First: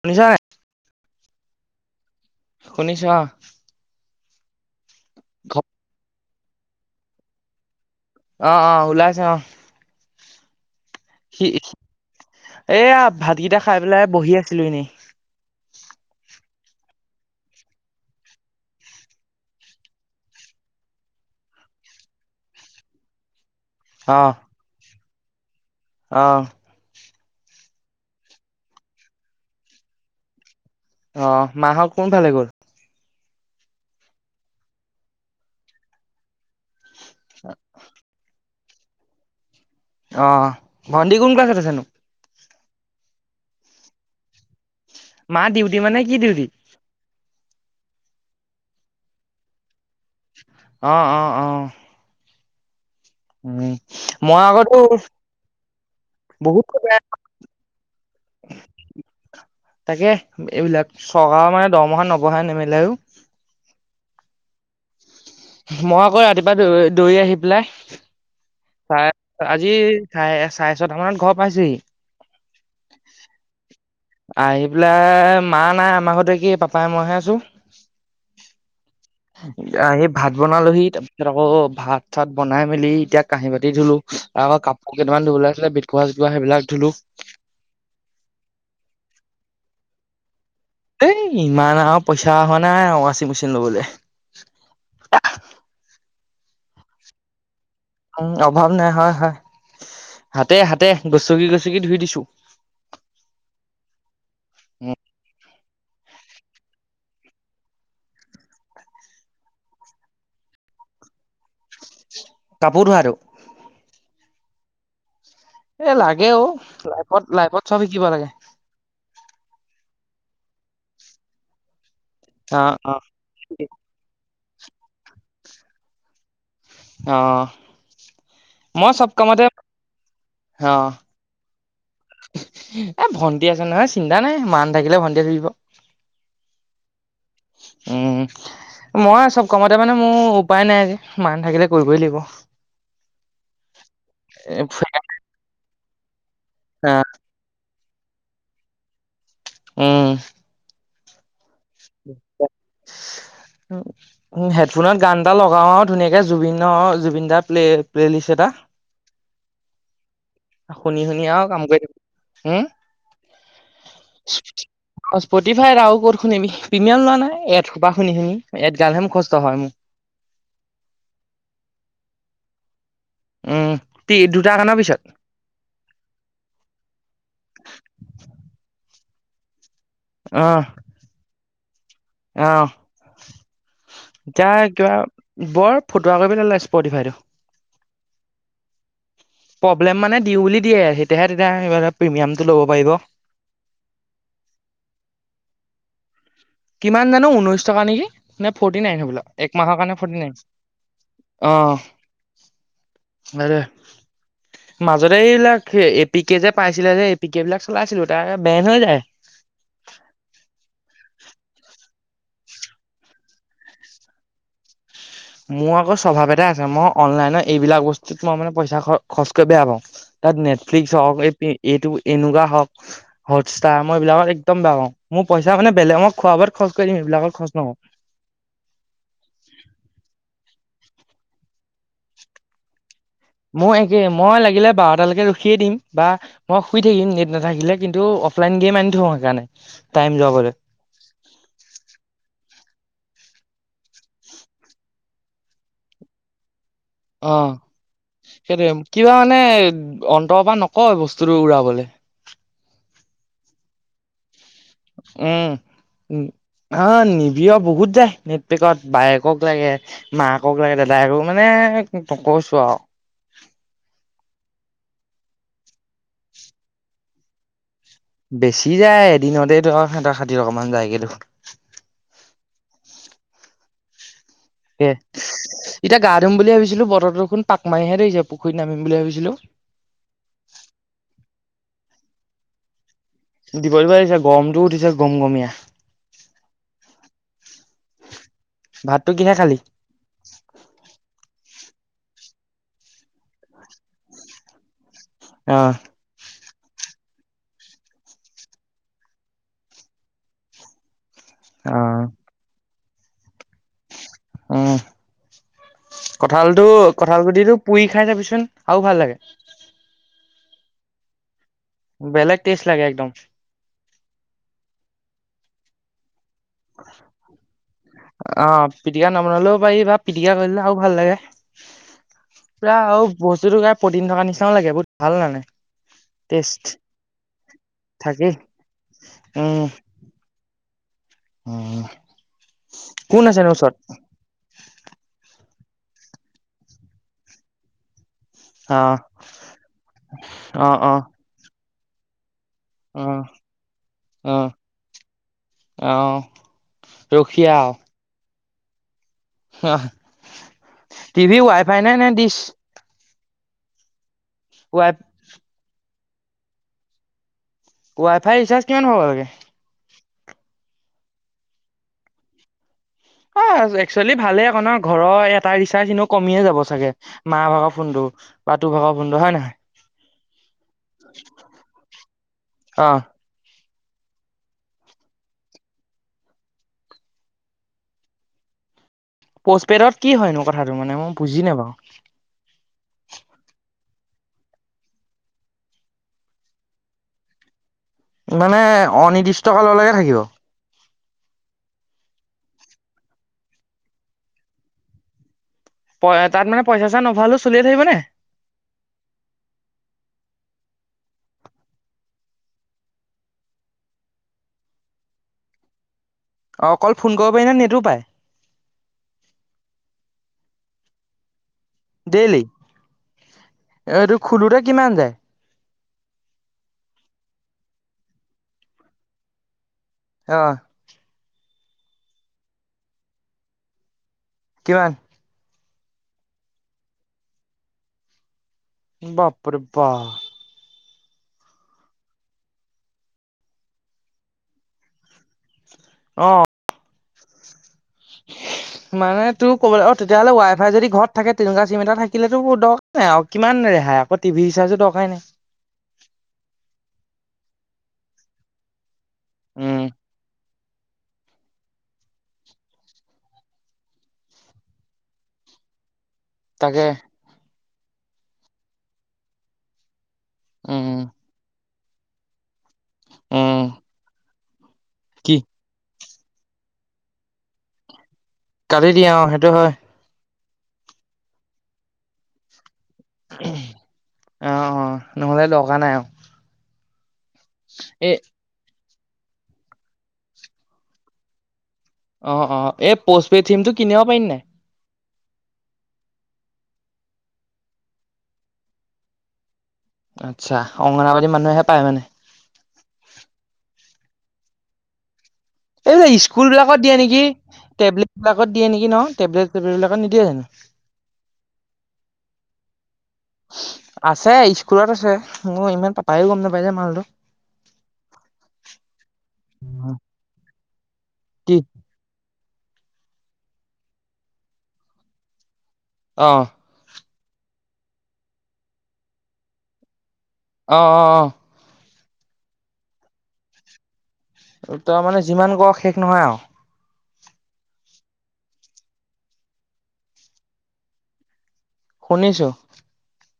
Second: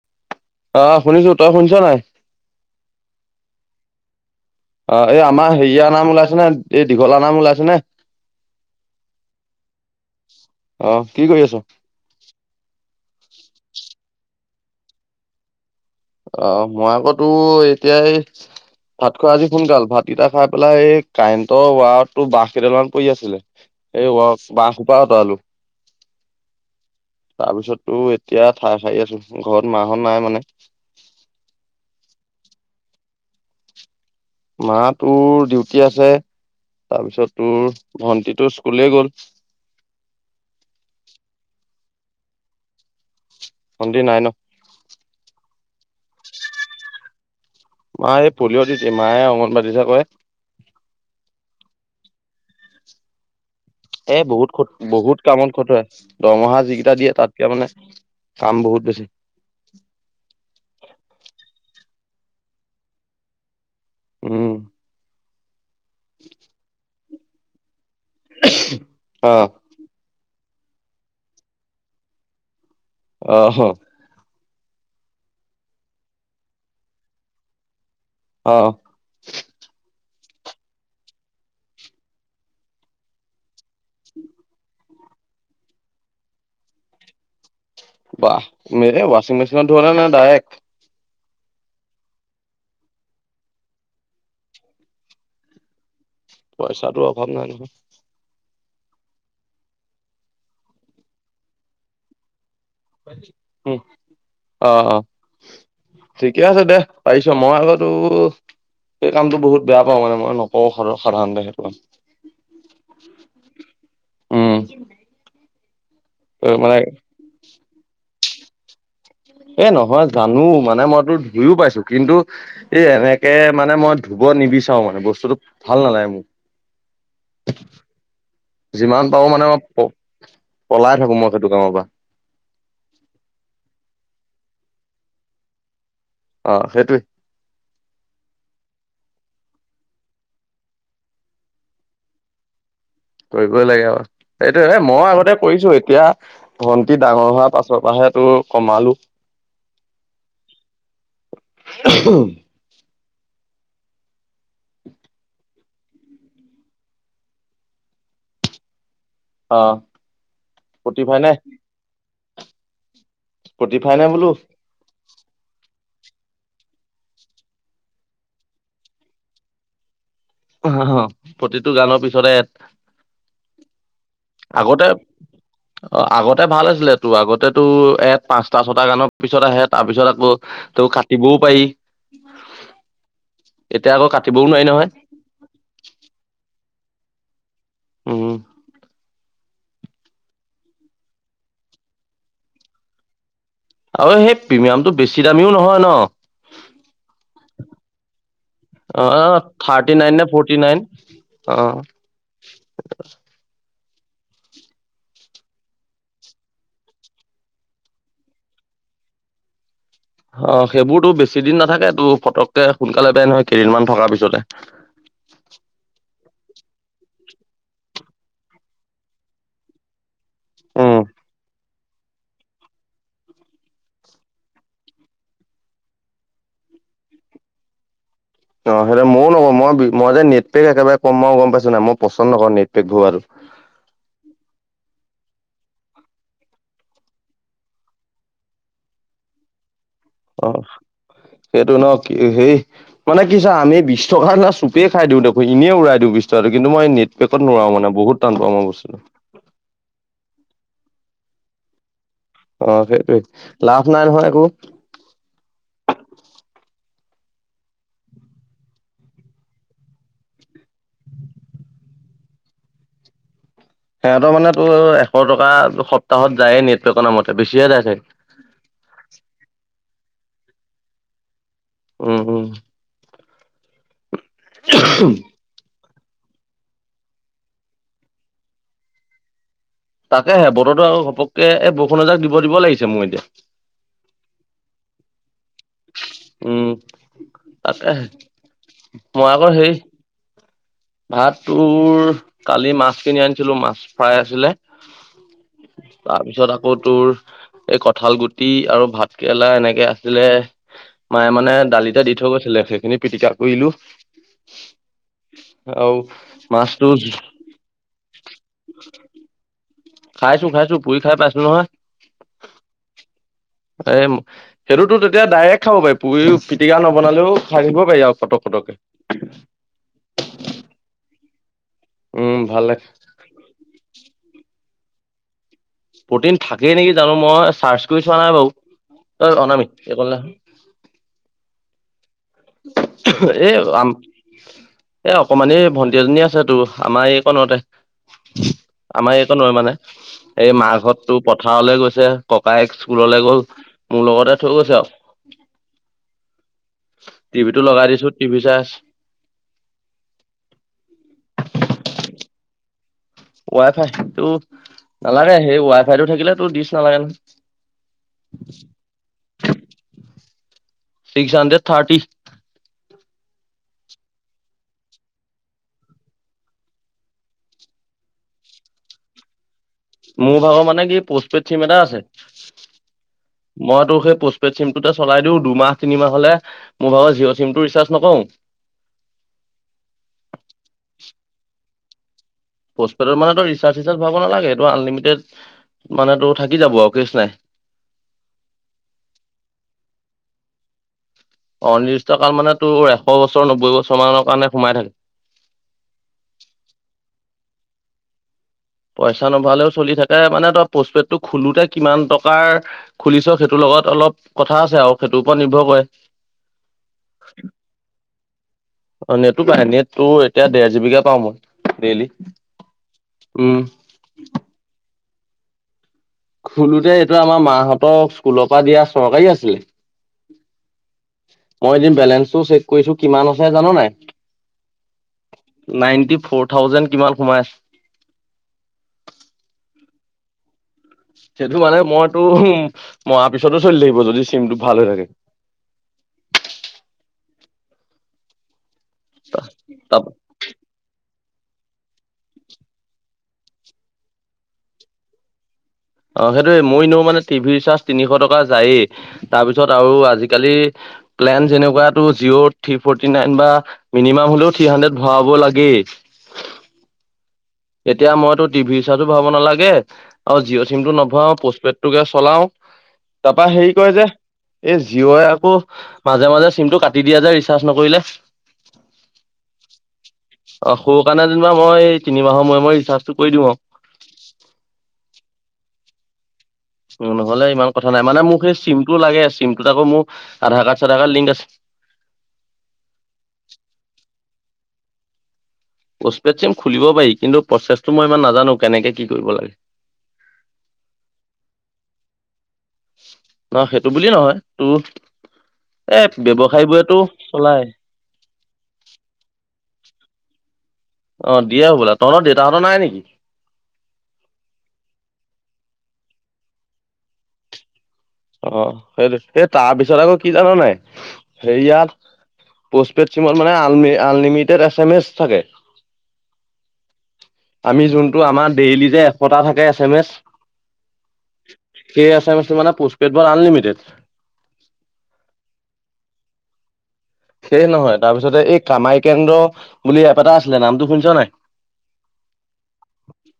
শুনিছা নে নাই? অ', শুনিছো। তই শুনিছ নাই? শুনিছোঁ, অ'। অ, এই আমাৰ হেৰিয়াৰ নাম ওলাইছে নে এই দিব্য দাৰ নাম ওলাইছে নে? অ, অ, ওলাইছে, অহ। অ কি কৰি সি আছ এথি, এয়া ভাতকেইটা খাই পেলাই বহি আছিলোঁ এনেই। অ', মই আক' তোৰ, এতিয়া হেই ভাত খোৱা আজি সোনকাল। ভাতকেইটা খাই পেলাই এই কাৰেণ্টৰ ৱাৰত, টোৰ বাঁহ কেইডালমান পৰি আছিলে। এই ৱা, বাঁহ সোপা অতৰালোঁ। আহ। তাৰপিছত তোৰ, এতিয়া ঠাই সাৰি আছোঁ। ঘৰত মা-হঁত নাই মানে। অহ, মা-হঁত কোন ফালে গ'ল? মা তোৰ ডিউটি আছে। তাৰপিছত তোৰ ভন্টিটো স্কু ললে গ'ল। অ, ভণ্টি কোন ক্লাছত আছেনো? ভণ্টী নাই ন! মাৰ ডিউটি মানে, কি ডিউটি? মা এই পলিঅ' ডিউটি। মায়ে অংগনবাড়ীত হে কৰে৷ অ', অ', অ'। উম, এ মই বহুত খ, আগতো বহুত কামত খটুৱায়। দৰমহা বহুত যিকেইটা দিয়ে, তাতকে মানে কাম বহুত বেছি৷ তাকে, এইবিলাক চৰকাৰৰ মানে দৰমহা ন'বহায় নেমেলেও উম। মই আকৌ ৰাতিপুৱা দৌ-দৌৰি আহি পেলাই, আহ [unintelligible] আজি চাৰে, চাৰে ছটামানত ঘৰ পাইছোঁহি। অহ। আহি পেলাই, মা নাই আমাৰ ঘৰতে কি পাপাই, মইহে আছোঁ। অহ। আহি ভাত বনালোঁহি৷ তাৰ পিছত আকৌ, ভাত-চাত বনাই মেলি এতিয়া কাঁহি-বাত ধুলোঁ৷ আকৌ কাপোৰকেইটামান ধুবলৈ আছিলে বেডক'ভাৰ-চেতক'ভাৰ সেইবিলাক ধুলোঁ ৷ বাহ! এ, হে, ৱাশ্বিং মেচিনত ধোৱা নে? নে ডাইৰেক্ট? এই ইমান আৰু পইচা হোৱা নাই আৰু ৱাশ্বিং মেচিন ল'বলৈ। পইচা তোৰ অভাৱ নাই নহয়৷ উ, অভাৱ নাই। হয়, হয়৷ হাতে, হাতে গছকি, গছকি ধুই দিছোঁ। উ অ', উ অ', ঠিকে আছে দে পাইছ মই হ'লে তো সেই কামটো বহুত বেয়া পাওঁ মানে মই নকও সাধা- সাধাৰণতে সেইটো কাম কাপোৰ ধোৱাটো? উহ। এ লাগে অ'৷ লাইফত, লাইফত চব শিকিব লাগে৷ এ নহয় জানো মানে মইতো ধুইও পাইছো, কিন্তু অ এই অ এনেকে মানে মই ধুব নিবিচাৰোঁ৷ চাও মানে বস্তুটো ভাল নালাগে মোৰ অ মই যিমান চব পাৰো কামতে মানে মই প অ পলাই থাকো মই সেইটো কামৰ পৰা৷ এ ভণ্টি আছে নহয় চিন্তা নাই মা নাথাকিলে ভণ্টি ধুই দিব৷ অ সেইটোৱে উম, মই চব কামতে মানে মোৰ উপায় নাই যে, মা নাথাকিলে কৰিবই লাগিব৷ কৰিবই লাগে আৰু, সেইটোয়ে মই আগতে কৰিছো এতিয়া এ ভন্টি ডাঙৰ হোৱাৰ পাছত তাপা হে তোৰ কমালো উম [inaudible] হেডফোনত গান এটা লগাও আৰু ধুনীয়াকে জুবিন জুবিন দাৰ প্লে প্লে লিষ্ট এটা অ', শুনি, স্পটিফাই শুনি নে আৰু কাম কৰি থাকি স্পটিফাই নে বোলো অ', স্পটিফাই আও ক'ত শুনিবি? প্ৰিমিয়াম লোৱা নাই এড সোপা শুনি, শুনি, এড গালহে মোৰ মুখস্থ হয় মোৰ হয়, হয় প্ৰতিটো গানৰ পিছতে এড উম তি দুটা গানৰ আগতে পিছত অ', আগতে ভাল আছিলে তোৰ আগতে তো এ পাঁচটা ছটা গানত পিছত আহে তাৰ পিছত আকৌ অহ তোৰ কাটিবও পাৰি অহ এতিয়া আকৌ কাটিবও এতিয়া নোৱাৰি নহয় কিবা বৰ ফুটুৱা কৰি পেলালে স্পটিফাইটো উম প্ৰব্লেম মানে দি বুলি দিয়ে, তেতিয়াহে তেতিয়া প্ৰিমিয়ামটো ল'ব পাৰিব আৰু সেই প্ৰিমিয়ামটো বেছি দামীও নহয় ন কিমান জানো, ঊনৈশ টকা নেকি? নাই ফৰ্টি নাইন অ হবলা, এক মাহৰ কাৰণে ফৰ্টি নাইন অ', [unintelligible] [unintelligible] মাজতে এইবিলাক এপি কে যে পাইছিলে যে এপি কে বিলাক চলাইছিলো তাৰ বেন হৈ যায় [unintelligible] অ', সেইবোৰতো বেছি দিন নাথাকে তটো পটককে সোনকালে পায় নহয় কেইদিনমান থকাৰ পিছতে মোৰ আকৌ স্বভাৱ এটা আছে মই অনলাইন এইবিলাক বস্তুত মই মানে পইচা খৰচ কৰি বেয়া পাওঁ তাত উম নেটফ্লিক্স হওক এই এইটো এনেকুৱা হওক হটষ্টাৰ মই এইবিলাকত একদম বেয়া পাওঁ। মোৰ পইচা মানে বেলেগক খোৱা বোৱাত খৰচ কৰি দিম সেইবিলাকৰ খৰচ নকৰো অ', সেইটো ময়ো নকওঁ মই মই যে নেটপেক একেবাৰে কম মই গম পাইছো নাই মই পচন্দ নকৰোঁ নেটপেকবোৰ আৰু মোৰ একে মই লাগিলে বাৰু আপালৈকে ৰখিয়ে দিম বা মই শুই থাকিম নেট নাথাকিলে কিন্তু অফলাইন গেম আনি থো সেইকাৰণে টাইম যাবলৈ অ', সেইটো ন কি হেই মানে কিছা আমি বিশ টকাৰ না চুপে খাই দিওঁ দেখো এনেই উৰাই দিওঁ বিশ টকা কিন্তু মই নেট অ পেকত নোৰাও মানে বহুত টান পাওঁ মই সেইটোৱে বস্তুটো হয় বস্তুটো উৰাবলে অ সেইটোৱে লাভ নাই নহয় একো উম, উম অ নিবিৰৰ বহুত যায় নেটপেকত বায়েকক লাগে মাকক লাগে দাদাইকো মানে এ কি কৈছো আৰু সিহঁতৰ মানে তো এশ টকা সপ্তাহত যায়ে নেটৱৰ্কৰ ন মতে বেছিহে যায় চাগে বেছি যায় এদিনতেতো আৰু সিহঁতৰ ষাঠি টকাামান যায়গেতো উম উম এ, এতিয়া গা ধুম বুলি ভাবিছো বতৰতো দেখুোন পাক মাৰিহে ধৰিছে পুখুৰীত নামিম বুলি ভাবিছিলো তাকেহে বতৰৰতো আৰু ঘপককে এই বৰষুণ এজাক দিব দিব লাগিছে মোৰ এতিয়া দিব দিবা দিছে গমটোো উঠিছে গম গমীয়া উম তাকে ভাতটো মই কিহে আকৌ খালি হে ভাত তোৰ কালি মাছ কিনি আনিছিলো মাছ ফ্ৰাই আছিলে অ তাৰপিছত আকৌ কাপৌ তোৰ এই কঁঠাল গুটি আৰু ভাত কেেৰেলা এনেকে আছিলে মায়ে মানে অ দালিতে দি থৈ গৈছিলে সেইখিনি পিটিকা কৰিলো উম আৰু কঁঠালটো মাছটো কঠাল গুটটো পুৰি খাই যাবিচোন আৰু ভাল লাগে খাইছো খাইছো পুৰি খাই পাইছো নহয় বেলেগ টেষ্ট লাগে একদম এ সেইটোতো তেতিয়া ডাইৰেক্ট খাব পাৰি পুৰি পিটিকা নবনালেও খাই থাকিব পাৰি আৰু কটক অ কটককে পিটিকা নবনালেও পাৰিবা পিটিকা কৰিলে আৰু ভাল লাগে উম ভাল পৰা লাগে আৰু বস্তুত পটিন থকা নিচিও লাগে ব ভাল নানে প্ৰটিন থাকেই নেকি জানো মই চাৰ্চ কৰি চোৱা থাকেই নাই বাৰুঐ অনামিত কলে অ এ আম এ অকমানে ভণ্টিাজী আছে তো আমাৰ এই কণতে অ আমাৰ একো নোৱাৰ মানে এই অ অ মাহঘৰতটো পথাৰলে গৈছে ককায়েক অ স্কুললে গ'ল মোৰ লগতে থৈ অ গৈছে আৰু অ টিভি টো লগাই দিছো টিভি চাৰ্জ অ িভি ৱাই ফাই নাই নে ডিশ ৱাই ফাইটো নালাগে সেই ৱাই ফাই টো থাকিলে তো দিচ নালাগে নহয় ৱাই ফাই ৰিচাৰ্জ কিমান হ'ব লাগে ছিক্স আ থাৰ্টি অ এক্চুৱেলি ভালে ন ঘৰৰ এটা ৰিচাৰ্জ এ কমিয়ে যাব চাগে মা ভাগৰ ফোনটো বা তটো ভগৱ বন্ধু হয় নে নহয় মোৰ ভাগৰ মানে কি পোষ্টপেড চিম এটা আছে অ মইতো সেই পোষ্টপেড চিমটোতে চলাই দিওঁ দুমাহ তিনিমাহ হলে মোৰ ভাগ জিঅ' চিমটো ৰিচাৰ্জ নকও? পষ্টপেডত কি হয়নো কথাটো মানে মই বুজি নাপাওঁ প'ষ্টপেডৰ মানে তই ৰিচাৰ্জ চিচাৰ্জ ভয়াব নালাগে এইটো তই আনলিমিটেড মানে তো থাকি যাব আউ কেচ নাই। মানে অনিৰ্দিষ্ট কাললৈকে থাকিব? অনিৰ্দিষ্ট কাল মানে তোৰ এশ বছৰ নব্বৈ বছৰ মানৰ কাৰণে সোমাই থাকে। প এ তাত মানে পইচা চা নভয়ালেও চলিয়ে থাকিব নে? পইচা নভৰালেও চলি থাকে মানে তই পোষ্টপেডটো খোলোতে কিমান টকাৰ খুলিছ সেইটো লগ ত অলপ কথা আছে আৰু সেইটোৰ ওপৰত নিৰ্ভৰ কৰে। অ অকল ফোন কৰিব পাৰি নে নেটো পায়? অ নেটো পায় নেট টো এতিয়া দেৰ জি বি কে পাও মই। ডেইলি দেইলি, অ উম এইটো খোলোতে কিমান যায়? খোলোতে এইটো আমাৰ মাহঁতক স্কুলৰ পৰা দিয়া চৰকাৰী আছিলে। অহ। মই এদিন বেলেঞ্চটো চেক কৰিছো কিমান আছে জান নে নাই? কিমান? নাইনটি ফৰ থাউজেণ্ড কিমান সোমাই আছে। বাপৰে বা। সেইটো মানে মইতোৰ মৰাৰ পিছতো চলি থাকিব যদি চিমটো ভাল হৈ থাকে। অ। মানে তোৰ ক'ব অ তাপ তেতিয়া হ'লে ৱাই ফাই যদি ঘৰত থাকে তেনকুৱা চিম এটা থাকিলেতো মোৰ দৰকাৰ নাই আৰু কিমান ৰেহাই আক টিভি ৰিচাৰ্জো দৰকাই নাই। অ সেইটোয়ে মই ইন মানে টিভিৰ চাৰ্জ তিনিশ টকা যায়েই তাৰপিছত উম আৰু আজিকালি প্লেন যেনেকুৱা টো জিঅ' থ্ৰী ফৰ্টি নাইন বা মিনিমাম হলেও থ্ৰী হাণ্ড্ৰেড ভৰাব লাগেই। তাকে। এতিয়া মইতো টিভি ৰিচাৰ্জো ভৰাব নালাগে আৰু জিঅ' উম চিমটো নভৰাও পষ্টপেড টোকে চলাও তাৰপৰা উম হেৰি কয় যে এই জীঅ'ই কি আকৌ মাজে মাজে চিমটো কাটি দিয়া যে ৰিচাৰ্জ নকৰিলে? কাটি দিয়ে অ সেইটো হয়। অ সৰু কাৰণে যেনিবা মই তিনিমাহৰ ময় ময় অ অ নহলে লগা নাই আও। নহ'লে ইমান কথা নাই মানে মোক সেই চিমটো লাগে চিমটোত আকৌ মোৰ আধাৰ কাৰ্ড চাধা কাৰ্ড লিংক আছে। অ অ এই প'ষ্ট পেইড চিমটো কিনিব পাৰিম নাই পষ্পেট চিম খুলিব পাৰি কিন্তু প্ৰচেছটো মই ইমান নাজানো কেনেকে কি কৰিব লাগে। আতছা অংগনাবাদী মানুহে পায় মানে? বুলিয়ে নহয় তো এইবিলাক স্কুল বিলাকত দিয়ে নেকি, চলাই টেবলেট বিলাকত দিয়ে নেকি ন, টেবলেট চেবলেট বিলাকত নিদিয়ে জানো? অ দিয়ে হবলা তহঁত দেউতাহতঁৰ নাই নেকি? আছে স্কুলত আছে মোৰ ইমান পাপায়ো গম নাপাই যে মালটো। অ সেইটো, এই তাৰপিছত আক কি জান নে নাই কি হেয়াত পষ্টপেড চিমত মানে আল আলনিমিটেড এছ এম এছ থাকে। অ। আমি যোনটো আমাৰ ডেইলি যে এশতা থাকে এছ এম এছ। অ অ অ। কে এছ এম এছটো মানে পোষ্টপেডত আনলিমিটেড। তই মানে যিমান ক শেষ নহয় আও। সেস নহয় তাৰপিছতে এই কামাই কেন্দ্ৰ বুলি এপ এটা আছিলে নামটো শুনিছ নে নাই? শুনিছো।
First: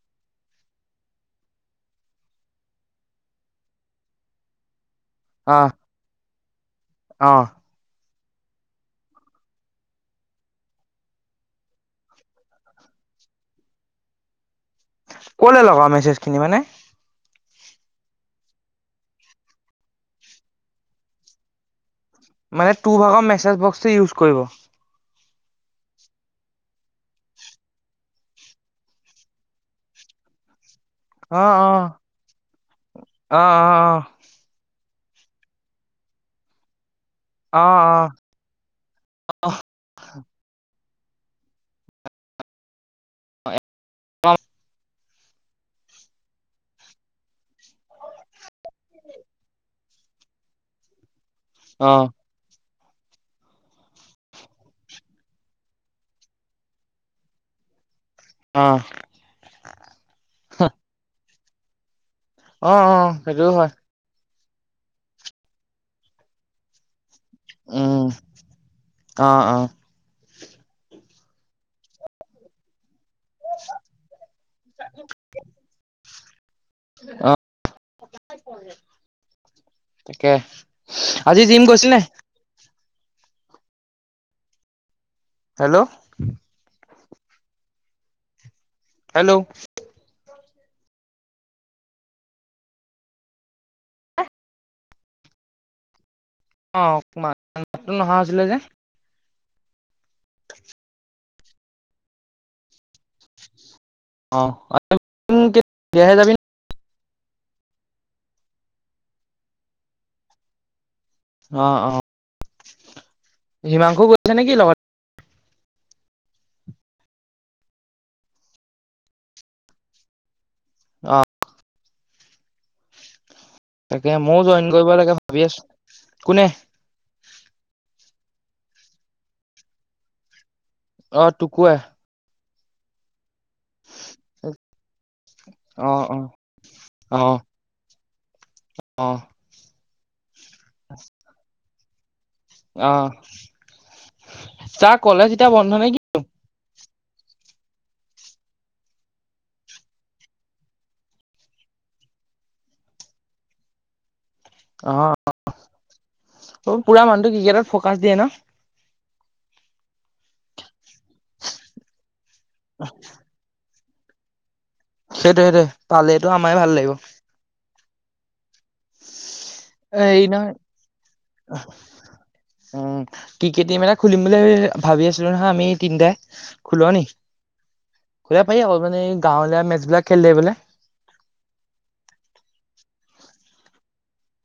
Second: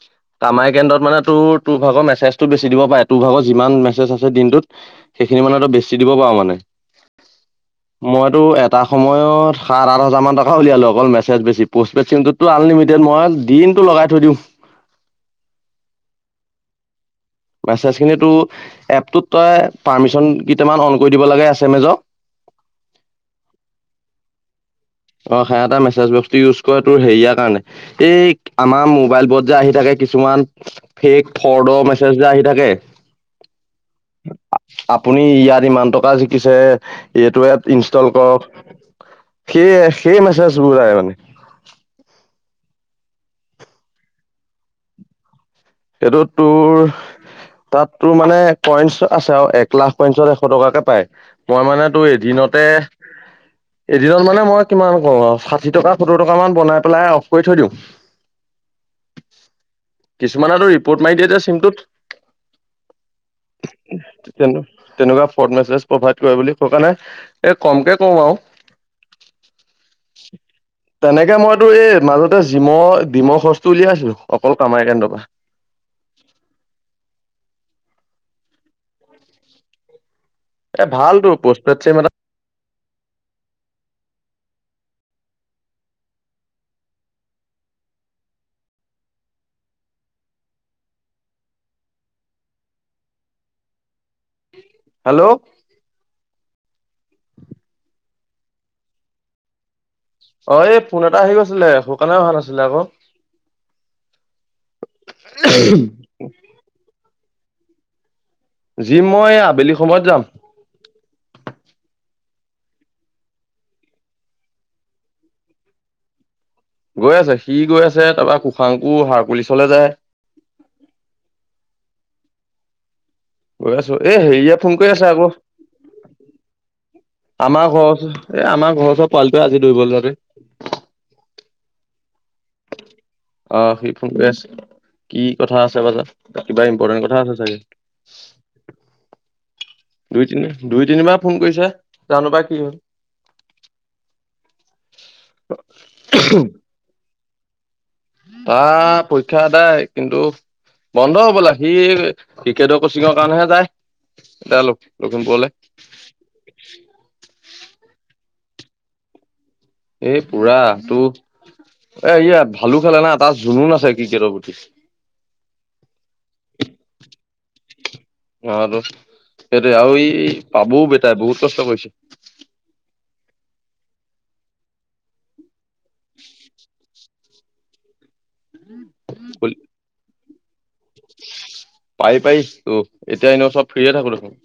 [inaudible] কামাই কেন্দ্ৰত মানে তোৰ তো ভাগৰ মেছেজটো বেছি দিব পাৰে টো ভাগ যিমান মেছেজ আছে দিনটোত। সেইখিনি অ মানে তই বেছি দিব পাঅ মানে। অ। মইতোৰ এট টা সময়ত সাত আঠ হাজাৰমান টকা উলিয়ালো অকল মেছেজ বেছি পষ্টেড চিমটোতো আনলিমিটেড মই দিম টো লগাই থৈ দিওঁ। ক'লে লগা মেছেজখিনি মানে। মেছেজখিনিটো এপটোত তই পাৰ্মিচন কেইটামান অন কৰি দিব লাগে এচে মেজ মানে তো ভাগ মেছেজ বক্স ইউজ কৰিব। অ সেহেতে মেছেজ বক্সটো ইউজ কৰে তোৰ হেৰিয়াৰ কাৰণে এই আমাৰ মোবাইলবোৰত যে আহি থাকে কিছুমান ফেক অ অ ফ্ৰডৰ মেছেজ যে আহি থাকে। অ আপুনি ইয়াত ইমান টকা জিকিছে এইটো এপ অ অ ইনষ্টল কৰক এইয়ে সেই মেছেজবোৰ আহে মানে। [unintelligible] সেইটো তোৰ তাতো মানে পইঞ্চ আছে আও এক লাখ পইঞ্চত এশ টকাকে পায়। মই মানে অ অ তো এদিনতে এদিনত মানে মই কিমান ক ষাঠি টকা সত্তৰ টকা মান বনাই পেলাই অফ কৰি থৈ দিওঁ। অ। কিছুমানে ত ৰিপৰ্ট মাৰি দিয়ে দে চিমটোত অ অ সেইটোও হয় তেনেকুৱা ফ্ৰড মেছেজ প্ৰভাইড কৰে বুলি কথা নাই এই কম কে উম কওঁ আৰু অ অ তেনেকে মইতো এই মাজতে জিমৰ ডিমৰ খৰচটো উলিয়াইছিলো অকল কামাই কেন্দ্ৰৰ পৰা। [inaudible] অ। তাকে এ ভালতো আজি জিম পষ্টপেড চিম গৈছিলে এটা হেল্ল' হেল্ল' হেল্ল' অ অকমানো নহা হৈছিলে যে অ এই ফোন এটা আহি গৈছিলে সেইকাৰণে অহা নাছিলে আকৌ অ বিয়াহে যাবি জিম মই এই আবেলি সময়ত যাম অ অ হিমাংশু গৈছে নেকি লগত গৈ আছে সি গৈ আছে তাৰপৰা কুশাংকু সাৰ পুলিচলে যায় অ গৈ আছো তাকে এ ময়ো হেৰিয়াত জইন ফোন কৰিব কৰি আছা লাগে আকৌ ভাবি আছো কোনে আমাৰ ঘৰৰ ওচতৰ আমাৰ ঘৰৰ ওচৰৰ পোৱালটোৱে আজি দৌৰিবলৈ যোৱাতোৱে অ টুকুুৱে অ সি ফোন কৰি আছে কি কথা আছে অ বা অ কিবা ইম্পৰ্টেণ্ট অ কথা আছে চাগে অ দুই তিনি দুই তিনিবাৰ ফোন কৰিছে জানো পায় কি হল অ তাৰ কলেজ এতিয়া বন্ধ নে কি তাৰ পৰীক্ষা এটাই কিন্তু বন্ধ হবলা সি ক্ৰিকেটৰ কোচিংৰ কাৰণেহে যায় এতিয়া লখ অ অ লখিমপুৰলে পোৰা মানুহটো ক্ৰিকেটত ফ্ৰকাচ দিয়ে ন এই পোৰা টো এ ই ভালো খেলে না তাৰ জুনুন আছে ক্ৰিকেটৰ প্ৰতি সেইটো সেইটোৱে পালেটো আমাৰে ভাল লাগিব অতো সেইটে আৰু হেৰি এই নহয় পাবও বেটাই বহুত কষ্ট কৰিছে। কিিকটিম এটা খুলিম বুলি ভাবি আছিলো নহয় আমি তিনিটাই খোলা ন সুধা পাৰি অকল মানে গাঁৱলীয়া মেচবলাক খেললেে বোলে। পাইি পাৰ ত এতিয়া এনেও চব ফ্ৰে থাকো দেখোন